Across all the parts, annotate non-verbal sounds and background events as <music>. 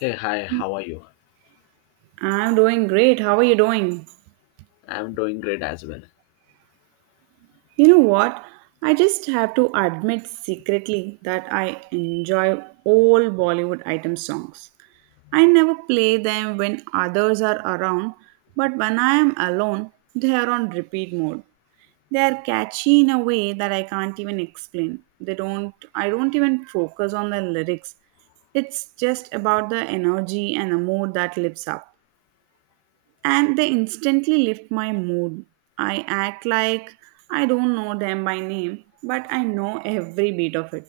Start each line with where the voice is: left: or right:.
left: Hey, hi, how are you?
right: I'm doing great. How are you doing?
left: I'm doing great as well.
right: You know what? I just have to admit secretly that I enjoy all Bollywood item songs. I never play them when others are around, but when I am alone, they are on repeat mode. They are catchy in a way that I can't even explain. They don't I don't even focus on the lyrics. It's just about the energy and the mood that lifts up. And they instantly lift my mood. I act like I don't know them by name, but I know every beat of it.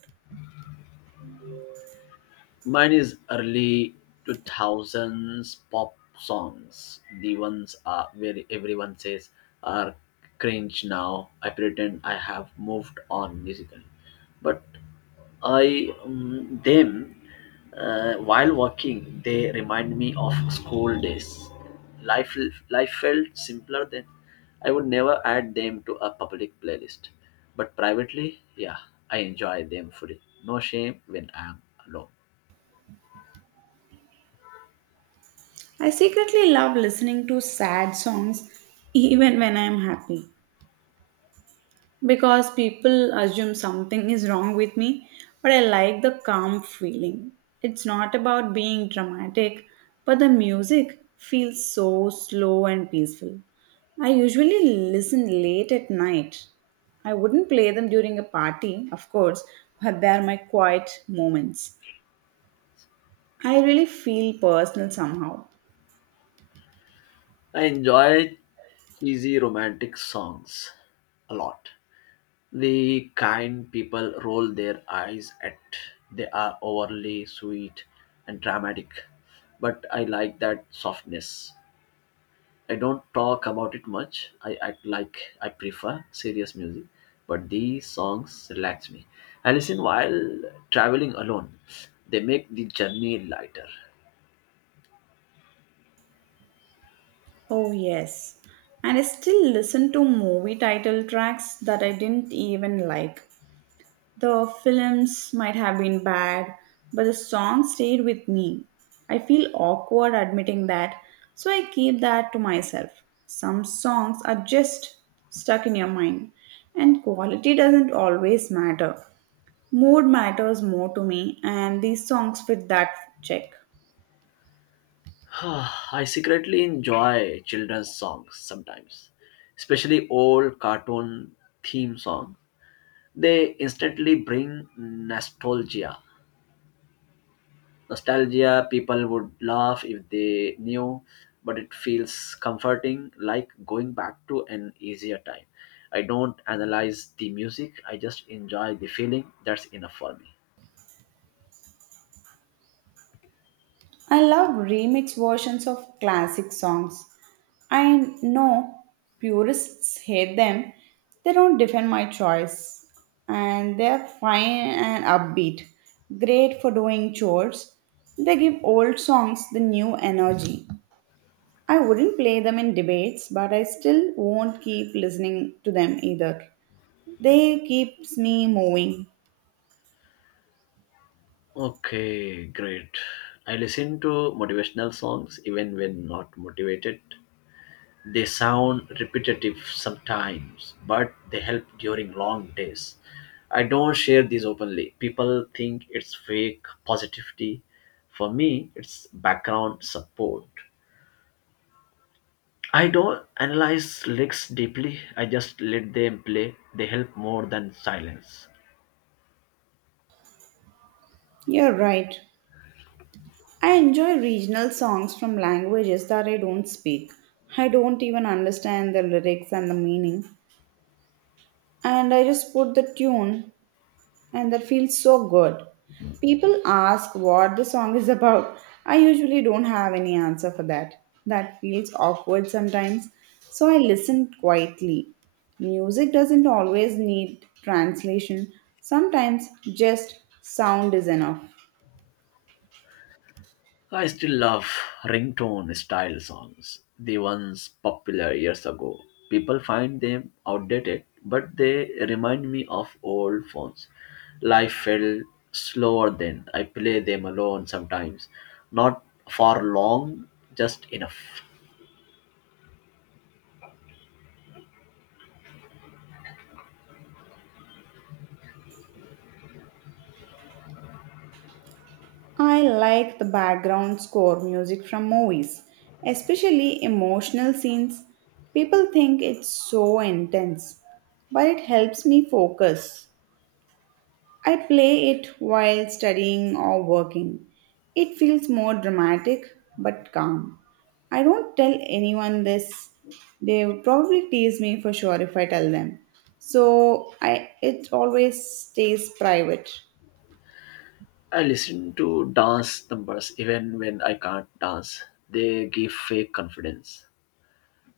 left: Mine is early 2000s pop songs. The ones where everyone says are cringe now. I pretend I have moved on musically. But I them while walking, they remind me of school days. Life life felt simpler then. I would never add them to a public playlist, but privately, yeah, I enjoy them fully. No shame when I am alone.
right: I secretly love listening to sad songs even when I'm happy, because people assume something is wrong with me, but I like the calm feeling. It's not about being dramatic, but the music feels so slow and peaceful. I usually listen late at night. I wouldn't play them during a party, of course, but they are my quiet moments. I really feel personal somehow.
left: I enjoy cheesy romantic songs a lot. The kind people roll their eyes at they are overly sweet and dramatic. But I like that softness. I don't talk about it much. I act like I prefer serious music, but these songs relax me. I listen while traveling alone. They make the journey lighter.
right: Oh, yes. And I still listen to movie title tracks that I didn't even like. The films might have been bad, but the song stayed with me. I feel awkward admitting that, so I keep that to myself. Some songs are just stuck in your mind, and quality doesn't always matter. Mood matters more to me, and these songs fit that check.
left: <sighs> I secretly enjoy children's songs sometimes, especially old cartoon theme songs they instantly bring nostalgia. Nostalgia, people would laugh if they knew, but it feels comforting, like going back to an easier time. I don't analyze the music, I just enjoy the feeling. That's enough for me.
right: I love remix versions of classic songs. I know purists hate them. They don't defend my choice. And they're fine and upbeat. Great for doing chores. They give old songs the new energy. I wouldn't play them in debates, but I still won't keep listening to them either. They keeps me moving.
left: Okay, great. I listen to motivational songs even when not motivated. They sound repetitive sometimes, but they help during long days. I don't share these openly. People think it's fake positivity. For me, it's background support. I don't analyze lyrics deeply. I just let them play. They help more than silence.
right: You're right. I enjoy regional songs from languages that I don't speak. I don't even understand the lyrics and the meaning, and I just put the tune, and that feels so good. People ask what the song is <laughs> about. I usually don't have any answer for that. That feels awkward sometimes, so I listen quietly. Music doesn't always need translation, sometimes just sound is enough.
left: I still love ringtone style songs, the ones popular years ago. People find them outdated, but they remind me of old phones. Life felt slower then. I play them alone sometimes, not for long, just enough.
right: I like the background score music from movies, especially emotional scenes. People think it's so intense, but it helps me focus. I play it while studying or working. It feels more dramatic but calm. I don't tell anyone this. They will probably tease me for sure if I tell them. So I it always stays private.
left: I listen to dance numbers even when I can't dance. They give fake confidence.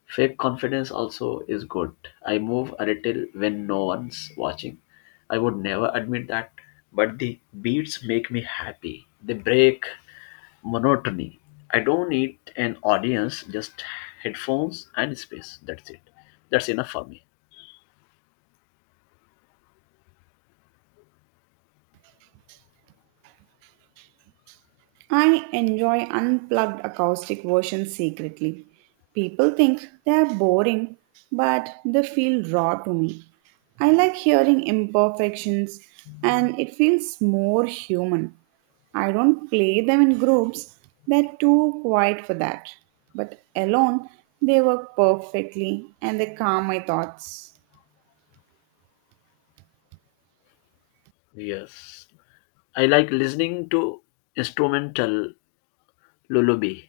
left: Fake confidence also is good. I move a little when no one's watching. I would never admit that, but the beats make me happy. They break monotony. I don't need an audience, just headphones and space. That's it. That's enough for me.
right: I enjoy unplugged acoustic versions secretly. People think they are boring, but they feel raw to me. I like hearing imperfections and it feels more human. I don't play them in groups, they're too quiet for that. But alone, they work perfectly and they calm my thoughts.
left: Yes. I like listening to instrumental lullaby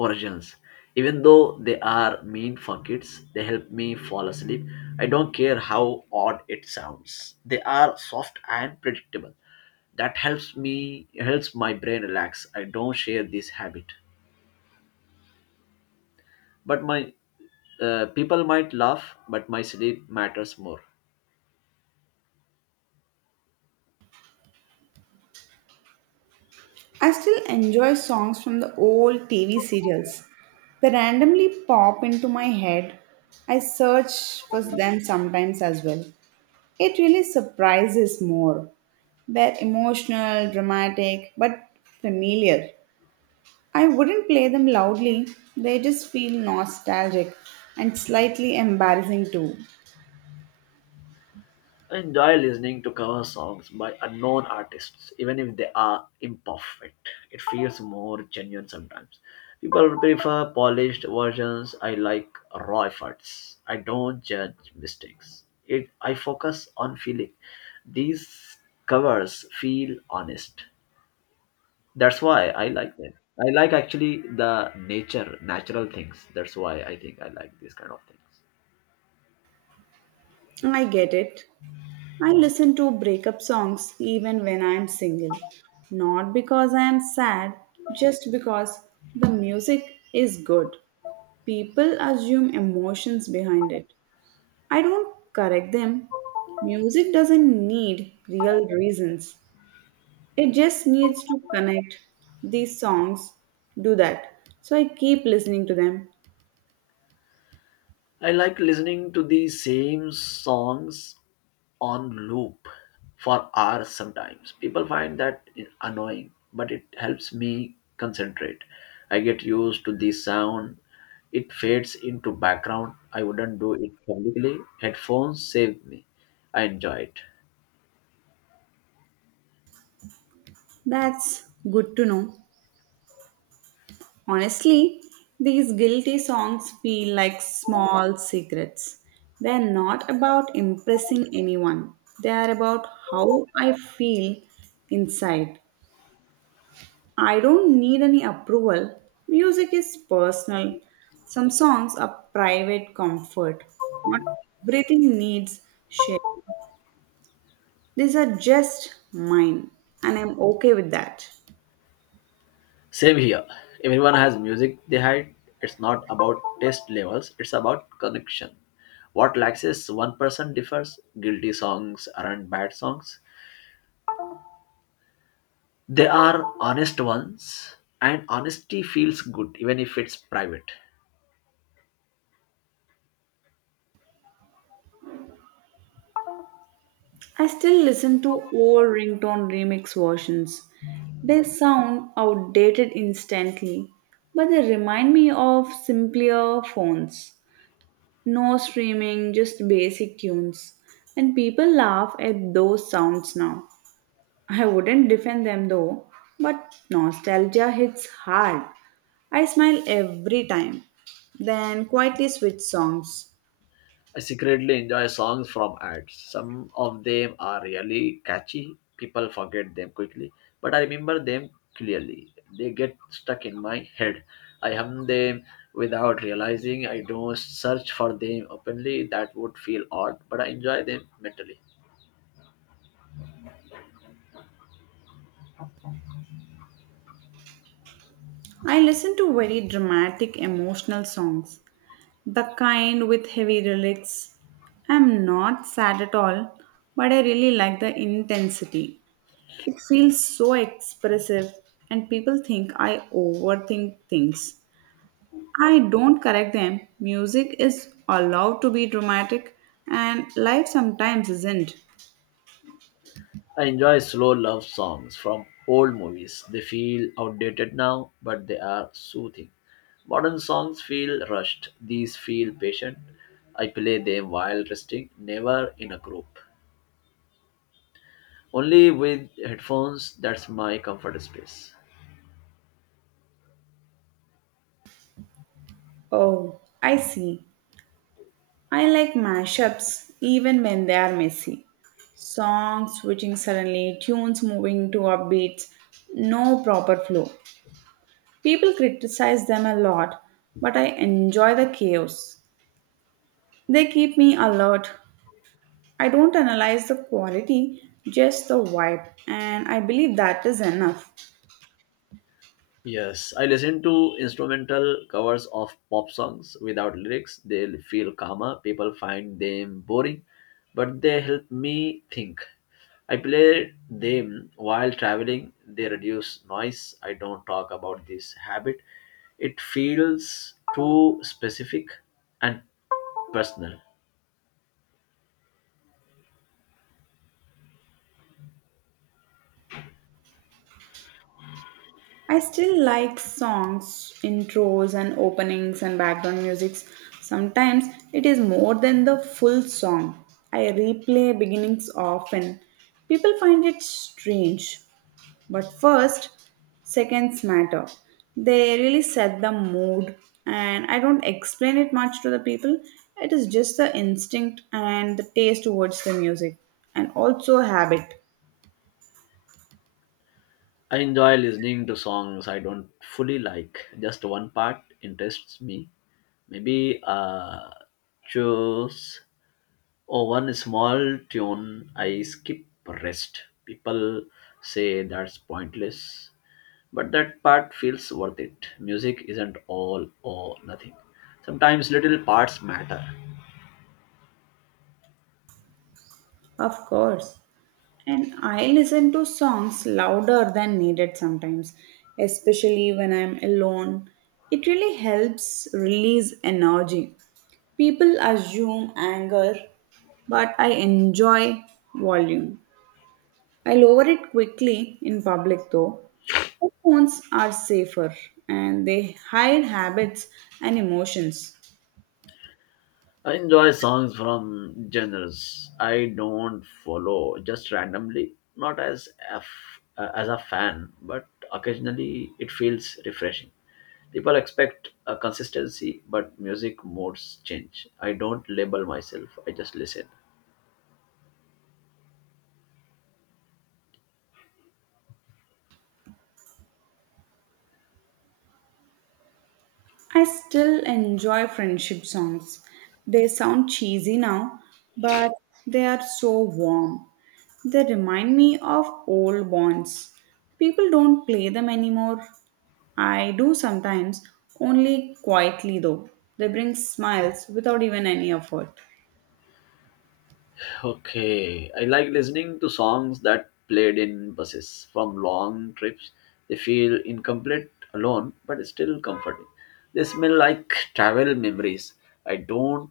left: versions. Even though they are mean for kids, they help me fall asleep. I don't care how odd it sounds. They are soft and predictable. That helps me helps my brain relax. I don't share this habit. But my people might laugh, but my sleep matters more.
right: I still enjoy songs from the old TV serials. They randomly pop into my head. I search for them sometimes as well. It really surprises more. They're emotional, dramatic, but familiar. I wouldn't play them loudly, they just feel nostalgic and slightly embarrassing too.
left: Enjoy listening to cover songs by unknown artists, even if they are imperfect. It feels more genuine sometimes. People prefer polished versions. I like raw efforts. I don't judge mistakes. I focus on feeling. These covers feel honest. That's why I like them. I like actually natural things. That's why I think I like these kind of things.
right: I get it. I listen to breakup songs even when I am single. Not because I am sad, just because the music is good. People assume emotions behind it. I don't correct them. Music doesn't need real reasons, it just needs to connect. These songs do that. So I keep listening to them.
left: I like listening to the same songs on loop for hours sometimes. People find that annoying, but it helps me concentrate. I get used to the sound. It fades into background. I wouldn't do it publicly. Headphones save me. I enjoy it.
right: That's good to know. Honestly, these guilty songs feel like small secrets. They're not about impressing anyone, they are about how I feel inside. I don't need any approval. Music is personal. Some songs are private comfort. Not everything needs share. These are just mine, and I'm okay with that.
left: Same here. Everyone has music they hide. It's not about taste levels, it's about connection. What lacks is one person differs. Guilty songs aren't bad songs. They are honest ones, and honesty feels good even if it's private.
right: I still listen to old ringtone remix versions. They sound outdated instantly, but they remind me of simpler phones. No streaming, just basic tunes. And people laugh at those sounds now. I wouldn't defend them though, but nostalgia hits hard. I smile every time, then quietly switch songs.
left: I secretly enjoy songs from ads. Some of them are really catchy. People forget them quickly, but I remember them clearly. They get stuck in my head. I hum them without realizing. I don't search for them openly. That would feel odd, but I enjoy them mentally.
right: I listen to very dramatic emotional songs. The kind with heavy relics. I'm not sad at all, but I really like the intensity. It feels so expressive, and people think I overthink things. I don't correct them. Music is allowed to be dramatic, and life sometimes isn't.
left: I enjoy slow love songs from old movies. They feel outdated now, but they are soothing. Modern songs feel rushed, these feel patient. I play them while resting, never in a group. Only with headphones, that's my comfort space.
right: Oh, I see. I like mashups even when they are messy. Songs switching suddenly, tunes moving to upbeats, no proper flow. People criticize them a lot, but I enjoy the chaos. They keep me alert. I don't analyze the quality, just the vibe, and I believe that is enough.
left: Yes, I listen to instrumental covers of pop songs without lyrics. They feel calmer. People find them boring, but they help me think. I play them while traveling. They reduce noise. I don't talk about this habit. It feels too specific and personal.
right: I still like songs, intros, and openings and background musics. Sometimes it is more than the full song. I replay beginnings often. People find it strange, but first, seconds matter. They really set the mood, and I don't explain it much to the people. It is just the instinct and the taste towards the music, and also habit,
left: I enjoy listening to songs I don't fully like. Just one part interests me. Maybe uh choose Oh, one small tune I skip rest. People say that's pointless, but that part feels worth it. Music isn't all or nothing. Sometimes little parts matter.
right: of course. And I listen to songs louder than needed sometimes, especially when I'm alone. It really helps release energy. People assume anger, but I enjoy volume. I lower it quickly in public though. Headphones are safer and they hide habits and emotions.
left: I enjoy songs from genres I don't follow just randomly, not as a f- as a fan, but occasionally it feels refreshing. People expect a consistency, but music modes change. I don't label myself, I just listen.
right: I still enjoy friendship songs. They sound cheesy now, but they are so warm. They remind me of old bonds. People don't play them anymore. I do sometimes, only quietly though. They bring smiles without even any effort.
left: Okay, I like listening to songs that played in buses from long trips. They feel incomplete alone, but still comforting. They smell like travel memories. I don't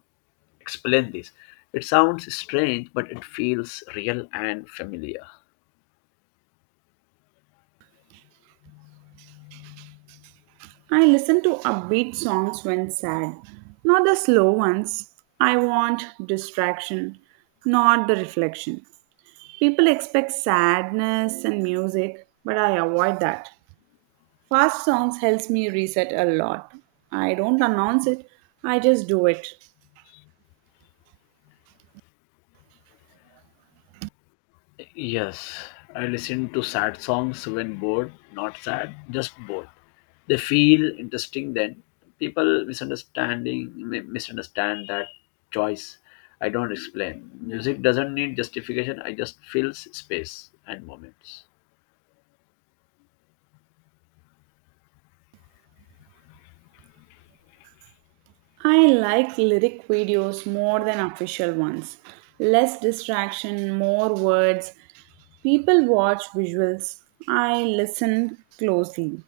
left: explain this. It sounds strange, but it feels real and familiar.
right: I listen to upbeat songs when sad, not the slow ones. I want distraction, not the reflection. People expect sadness and music, but I avoid that. Fast songs helps me reset a lot. I don't announce it, I just do it.
left: Yes, I listen to sad songs when bored, not sad, just bored. They feel interesting then. People misunderstand that choice. I don't explain. Music doesn't need justification. I just fills space and moments.
right: I like lyric videos more than official ones. Less distraction, more words. People watch visuals. I listen closely.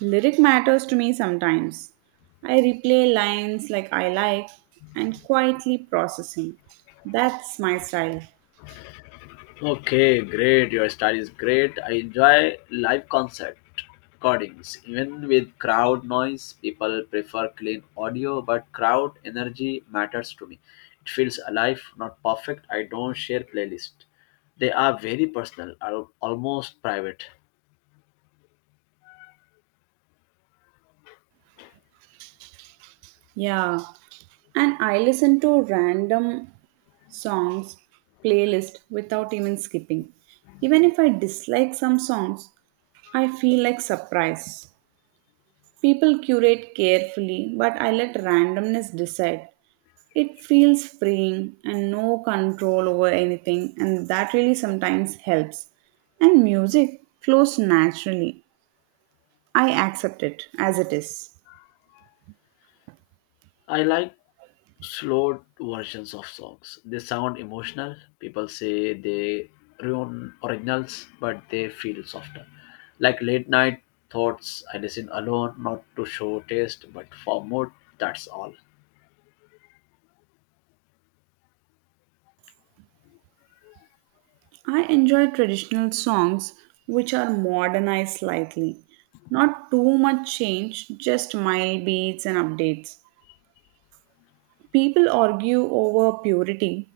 right: Lyric matters to me sometimes. I replay lines like I like and quietly processing. That's my style.
left: Okay, great. Your style is great. I enjoy live concert recordings. Even with crowd noise, people prefer clean audio, but crowd energy matters to me. It feels alive, not perfect. I don't share playlist. They are very personal, are almost private.
right: Yeah, and I listen to random songs playlist without even skipping. Even if I dislike some songs, I feel like surprise. People curate carefully, but I let randomness decide. It feels freeing and no control over anything, and that really sometimes helps. And music flows naturally. I accept it as it is.
left: I like slow versions of songs. They sound emotional. People say they ruin originals, but they feel softer. Like late night thoughts, I listen alone, not to show taste, but for mood. That's all.
right: I enjoy traditional songs which are modernized slightly. Not too much change, just mild beats and updates. People argue over purity.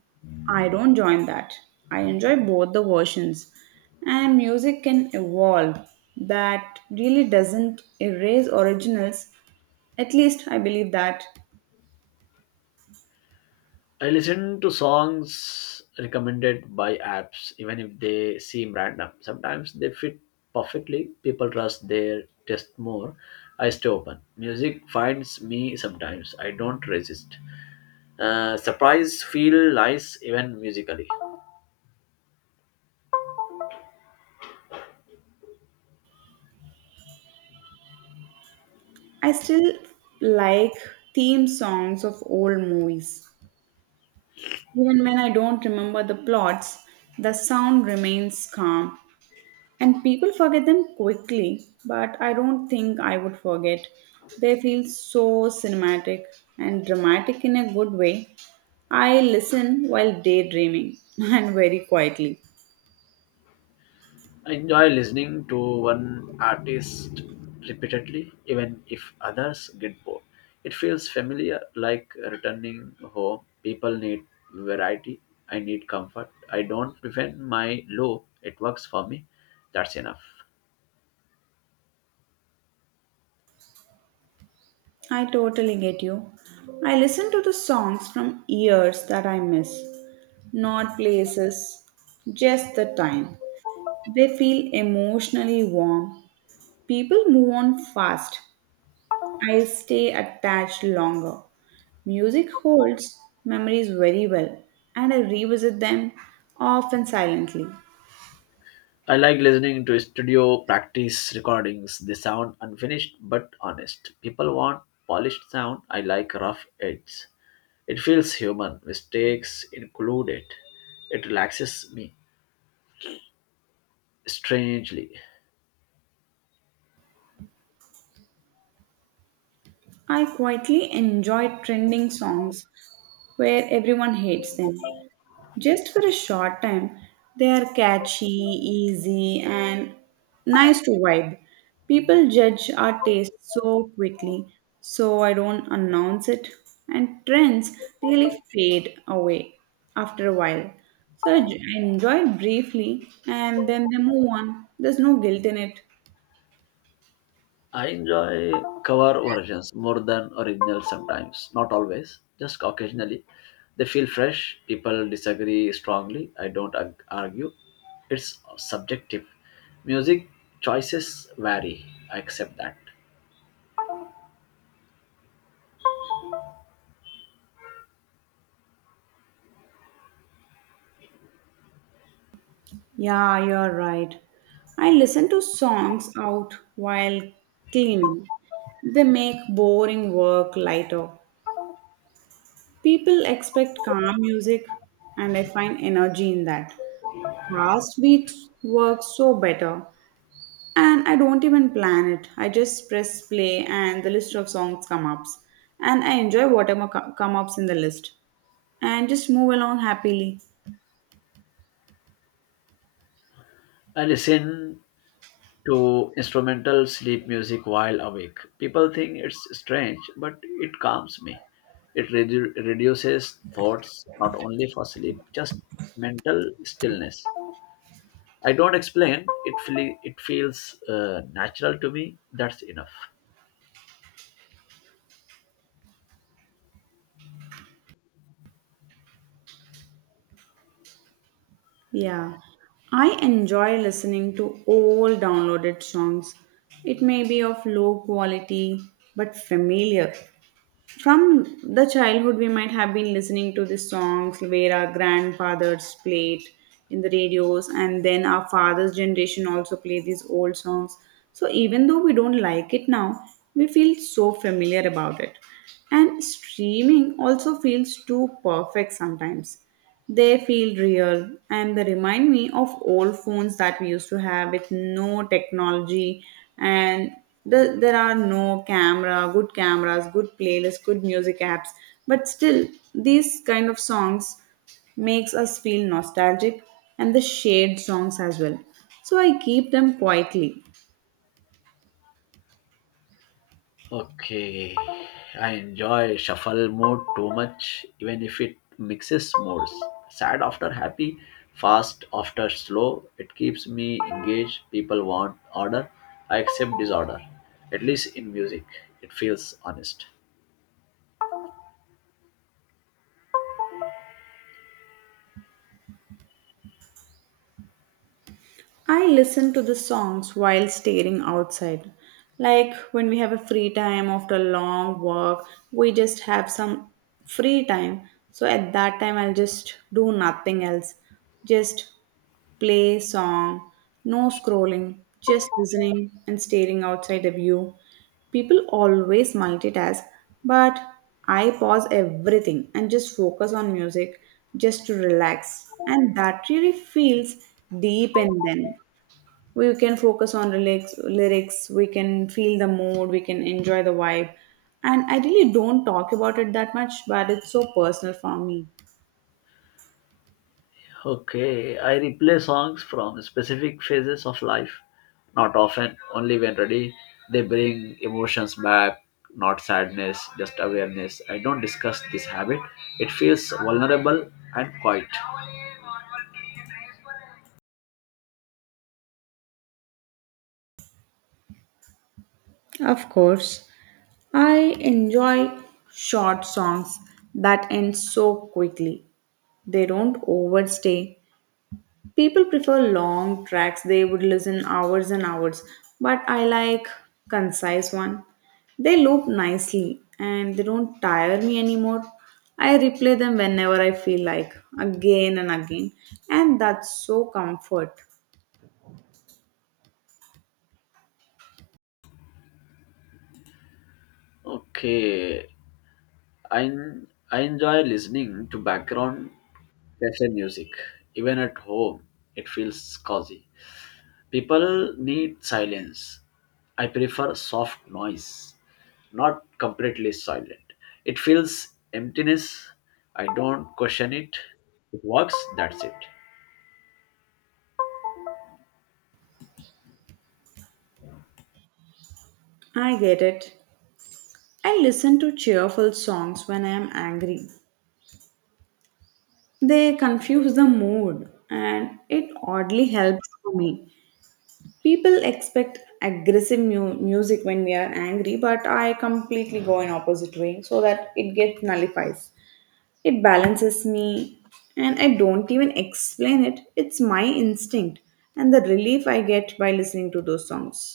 right: I don't join that. I enjoy both the versions. And music can evolve. That really doesn't erase originals. At least I believe that.
left: I listen to songs recommended by apps, even if they seem random. Sometimes they fit perfectly. People trust their taste more. I stay open. Music finds me sometimes. I don't resist. Surprise feel nice even musically.
right: I still like theme songs of old movies. Even when I don't remember the plots, the sound remains calm. And people forget them quickly, but I don't think I would forget. They feel so cinematic and dramatic in a good way. I listen while daydreaming <laughs> and very quietly.
left: I enjoy listening to one artist repeatedly, even if others get bored. It feels familiar, like returning home. People need variety. I need comfort. I don't prevent my low. It works for me. That's enough.
right: I totally get you. I listen to the songs from years that I miss, not places, just the time. They feel emotionally warm. People move on fast, I stay attached longer. Music holds memories very well, and I revisit them often silently.
left: I like listening to studio practice recordings. They sound unfinished but honest. People want polished sound. I like rough edges. It feels human, mistakes included. It relaxes me. Strangely,
right: I quietly enjoy trending songs where everyone hates them, just for a short time. They are catchy, easy, and nice to vibe. People judge our taste so quickly, so I don't announce it. And trends really fade away after a while. So I enjoy it briefly and then they move on. There's no guilt in it.
left: I enjoy cover versions more than original sometimes. Not always, just occasionally. They feel fresh. People disagree strongly. I don't argue. It's subjective. Music choices vary. I accept that.
right: Yeah, you're right. I listen to songs out while cleaning. They make boring work lighter. People expect calm music, and I find energy in that. Fast beats work so better, and I don't even plan it. I just press play, and the list of songs come ups, and I enjoy whatever come ups in the list, and just move along happily.
left: I listen to instrumental sleep music while awake. People think it's strange, but it calms me. It reduces thoughts not only for sleep, just mental stillness. I don't explain. It feels natural to me. That's enough.
right: Yeah, I enjoy listening to old downloaded songs. It may be of low quality but familiar. From the childhood we might have been listening to the songs where our grandfathers played in the radios and then our father's generation also play these old songs, so even though we don't like it now, we feel so familiar about it, and streaming also feels too perfect sometimes. They feel real and they remind me of old phones that we used to have with no technology, and there are no camera, good cameras, good playlists, good music apps. But still, these kind of songs makes us feel nostalgic and the shared songs as well. So I keep them quietly.
left: Okay, I enjoy shuffle mode too much, even if it mixes modes. Sad after happy, fast after slow. It keeps me engaged. People want order. I accept disorder, at least in music. It feels honest.
right: I listen to the songs while staring outside. Like when we have a free time after a long walk, we just have some free time. So at that time, I'll just do nothing else. Just play song, no scrolling, just listening and staring outside the view. People always multitask, but I pause everything and just focus on music just to relax. And that really feels deep in them, we can focus on the lyrics, we can feel the mood, we can enjoy the vibe, and I really don't talk about it that much, but it's so personal for me.
left: Okay, I replay songs from specific phases of life. Not often, only when ready. They bring emotions back, not sadness, just awareness. I don't discuss this habit. It feels vulnerable and quiet.
right: Of course, I enjoy short songs that end so quickly, they don't overstay. People prefer long tracks, they would listen hours and hours, but I like concise one. They loop nicely and they don't tire me anymore. I replay them whenever I feel like, again and again, and that's so comfort.
left: Okay, I, I enjoy listening to background cafe music. Even at home, it feels cozy. People need silence. I prefer soft noise, not completely silent. It feels emptiness. I don't question it. It works, that's it.
right: I get it. I listen to cheerful songs when I am angry. They confuse the mood and it oddly helps for me. People expect aggressive music when we are angry, but I completely go in opposite way so that it gets nullifies. It balances me, and I don't even explain it, it's my instinct, and the relief I get by listening to those songs.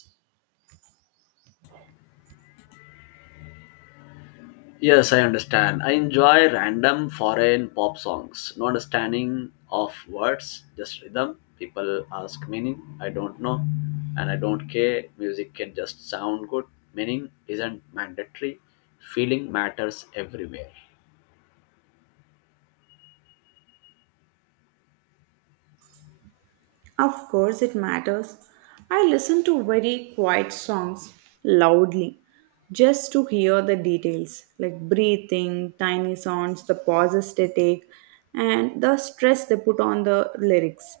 left: Yes, I understand. I enjoy random foreign pop songs. No understanding of words, just rhythm. People ask meaning. I don't know. And I don't care. Music can just sound good. Meaning isn't mandatory. Feeling matters everywhere.
right: Of course, it matters. I listen to very quiet songs loudly just to hear the details like breathing, tiny sounds, the pauses they take, and the stress they put on the lyrics.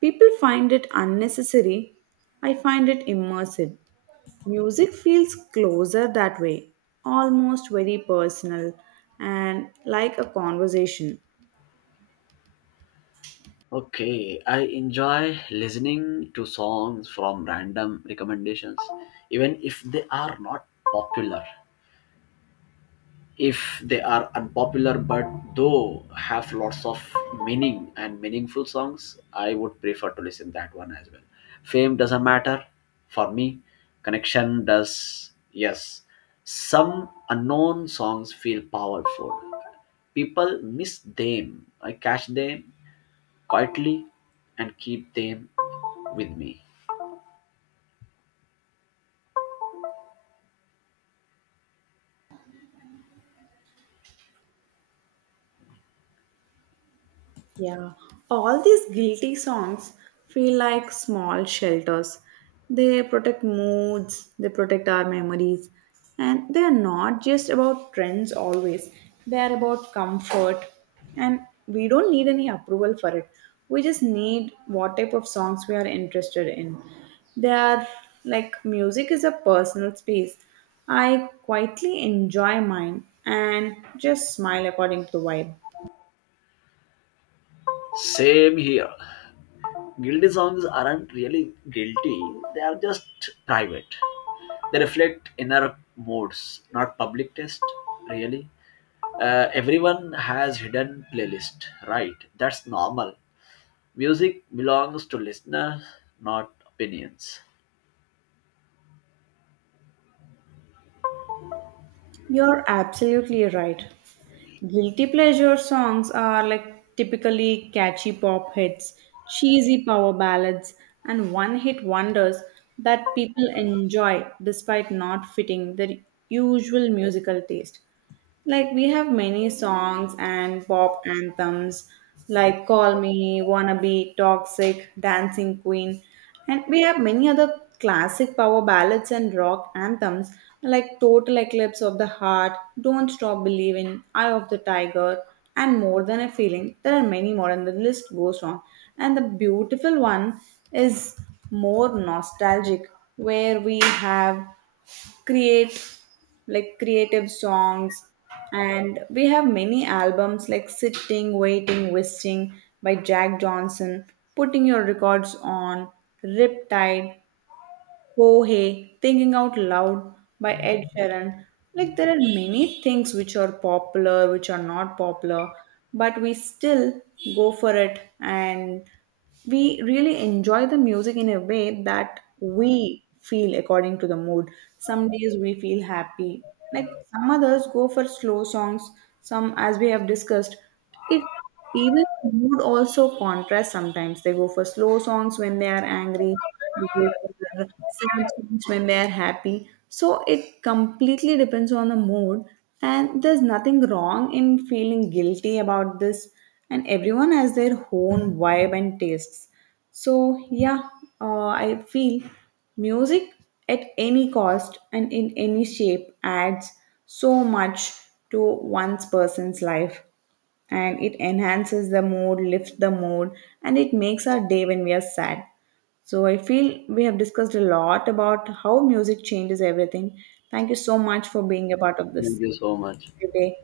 right: People find it unnecessary. I find it immersive. Music feels closer that way, almost very personal and like a conversation.
left: Okay, I enjoy listening to songs from random recommendations, even if they are not popular. If they are unpopular, but though have lots of meaning and meaningful songs, I would prefer to listen that one as well. Fame doesn't matter for me. Connection does. Yes, some unknown songs feel powerful. People miss them. I catch them quietly and keep them with me.
right: Yeah, all these guilty songs feel like small shelters. They protect moods, they protect our memories, and they are not just about trends always. They are about comfort, and we don't need any approval for it. We just need what type of songs we are interested in. They are like music is a personal space. I quietly enjoy mine and just smile according to the vibe.
left: Same here. Guilty songs aren't really guilty, they are just private. They reflect inner moods, not public taste, really. Everyone has hidden playlist, right? That's normal. Music belongs to listeners, not opinions.
right: You're absolutely right. Guilty pleasure songs are like typically catchy pop hits, cheesy power ballads, and one hit wonders that people enjoy despite not fitting their usual musical taste. Like we have many songs and pop anthems like Call Me, Wanna Be, Toxic, Dancing Queen, and we have many other classic power ballads and rock anthems like Total Eclipse of the Heart, Don't Stop Believing, Eye of the Tiger, and More Than a Feeling. There are many more, and the list goes on. And the beautiful one is more nostalgic, where we have create like creative songs, and we have many albums like Sitting Waiting Wishing by Jack Johnson, Putting Your Records On, Riptide, oh hey, Thinking Out Loud by Ed Sheeran. Like there are many things which are popular, which are not popular, but we still go for it, and we really enjoy the music in a way that we feel according to the mood. Some days we feel happy. Like some others go for slow songs, some, as we have discussed, it even mood also contrasts sometimes. They go for slow songs when they are angry, they go for sad songs when they are happy. So it completely depends on the mood, and there's nothing wrong in feeling guilty about this, and everyone has their own vibe and tastes. So, yeah, I feel music at any cost and in any shape adds so much to one's person's life, and it enhances the mood, lifts the mood, and it makes our day when we are sad. So, I feel we have discussed a lot about how music changes everything. Thank you so much for being a part of
left: Thank
right: this
left: you so much.
right: today.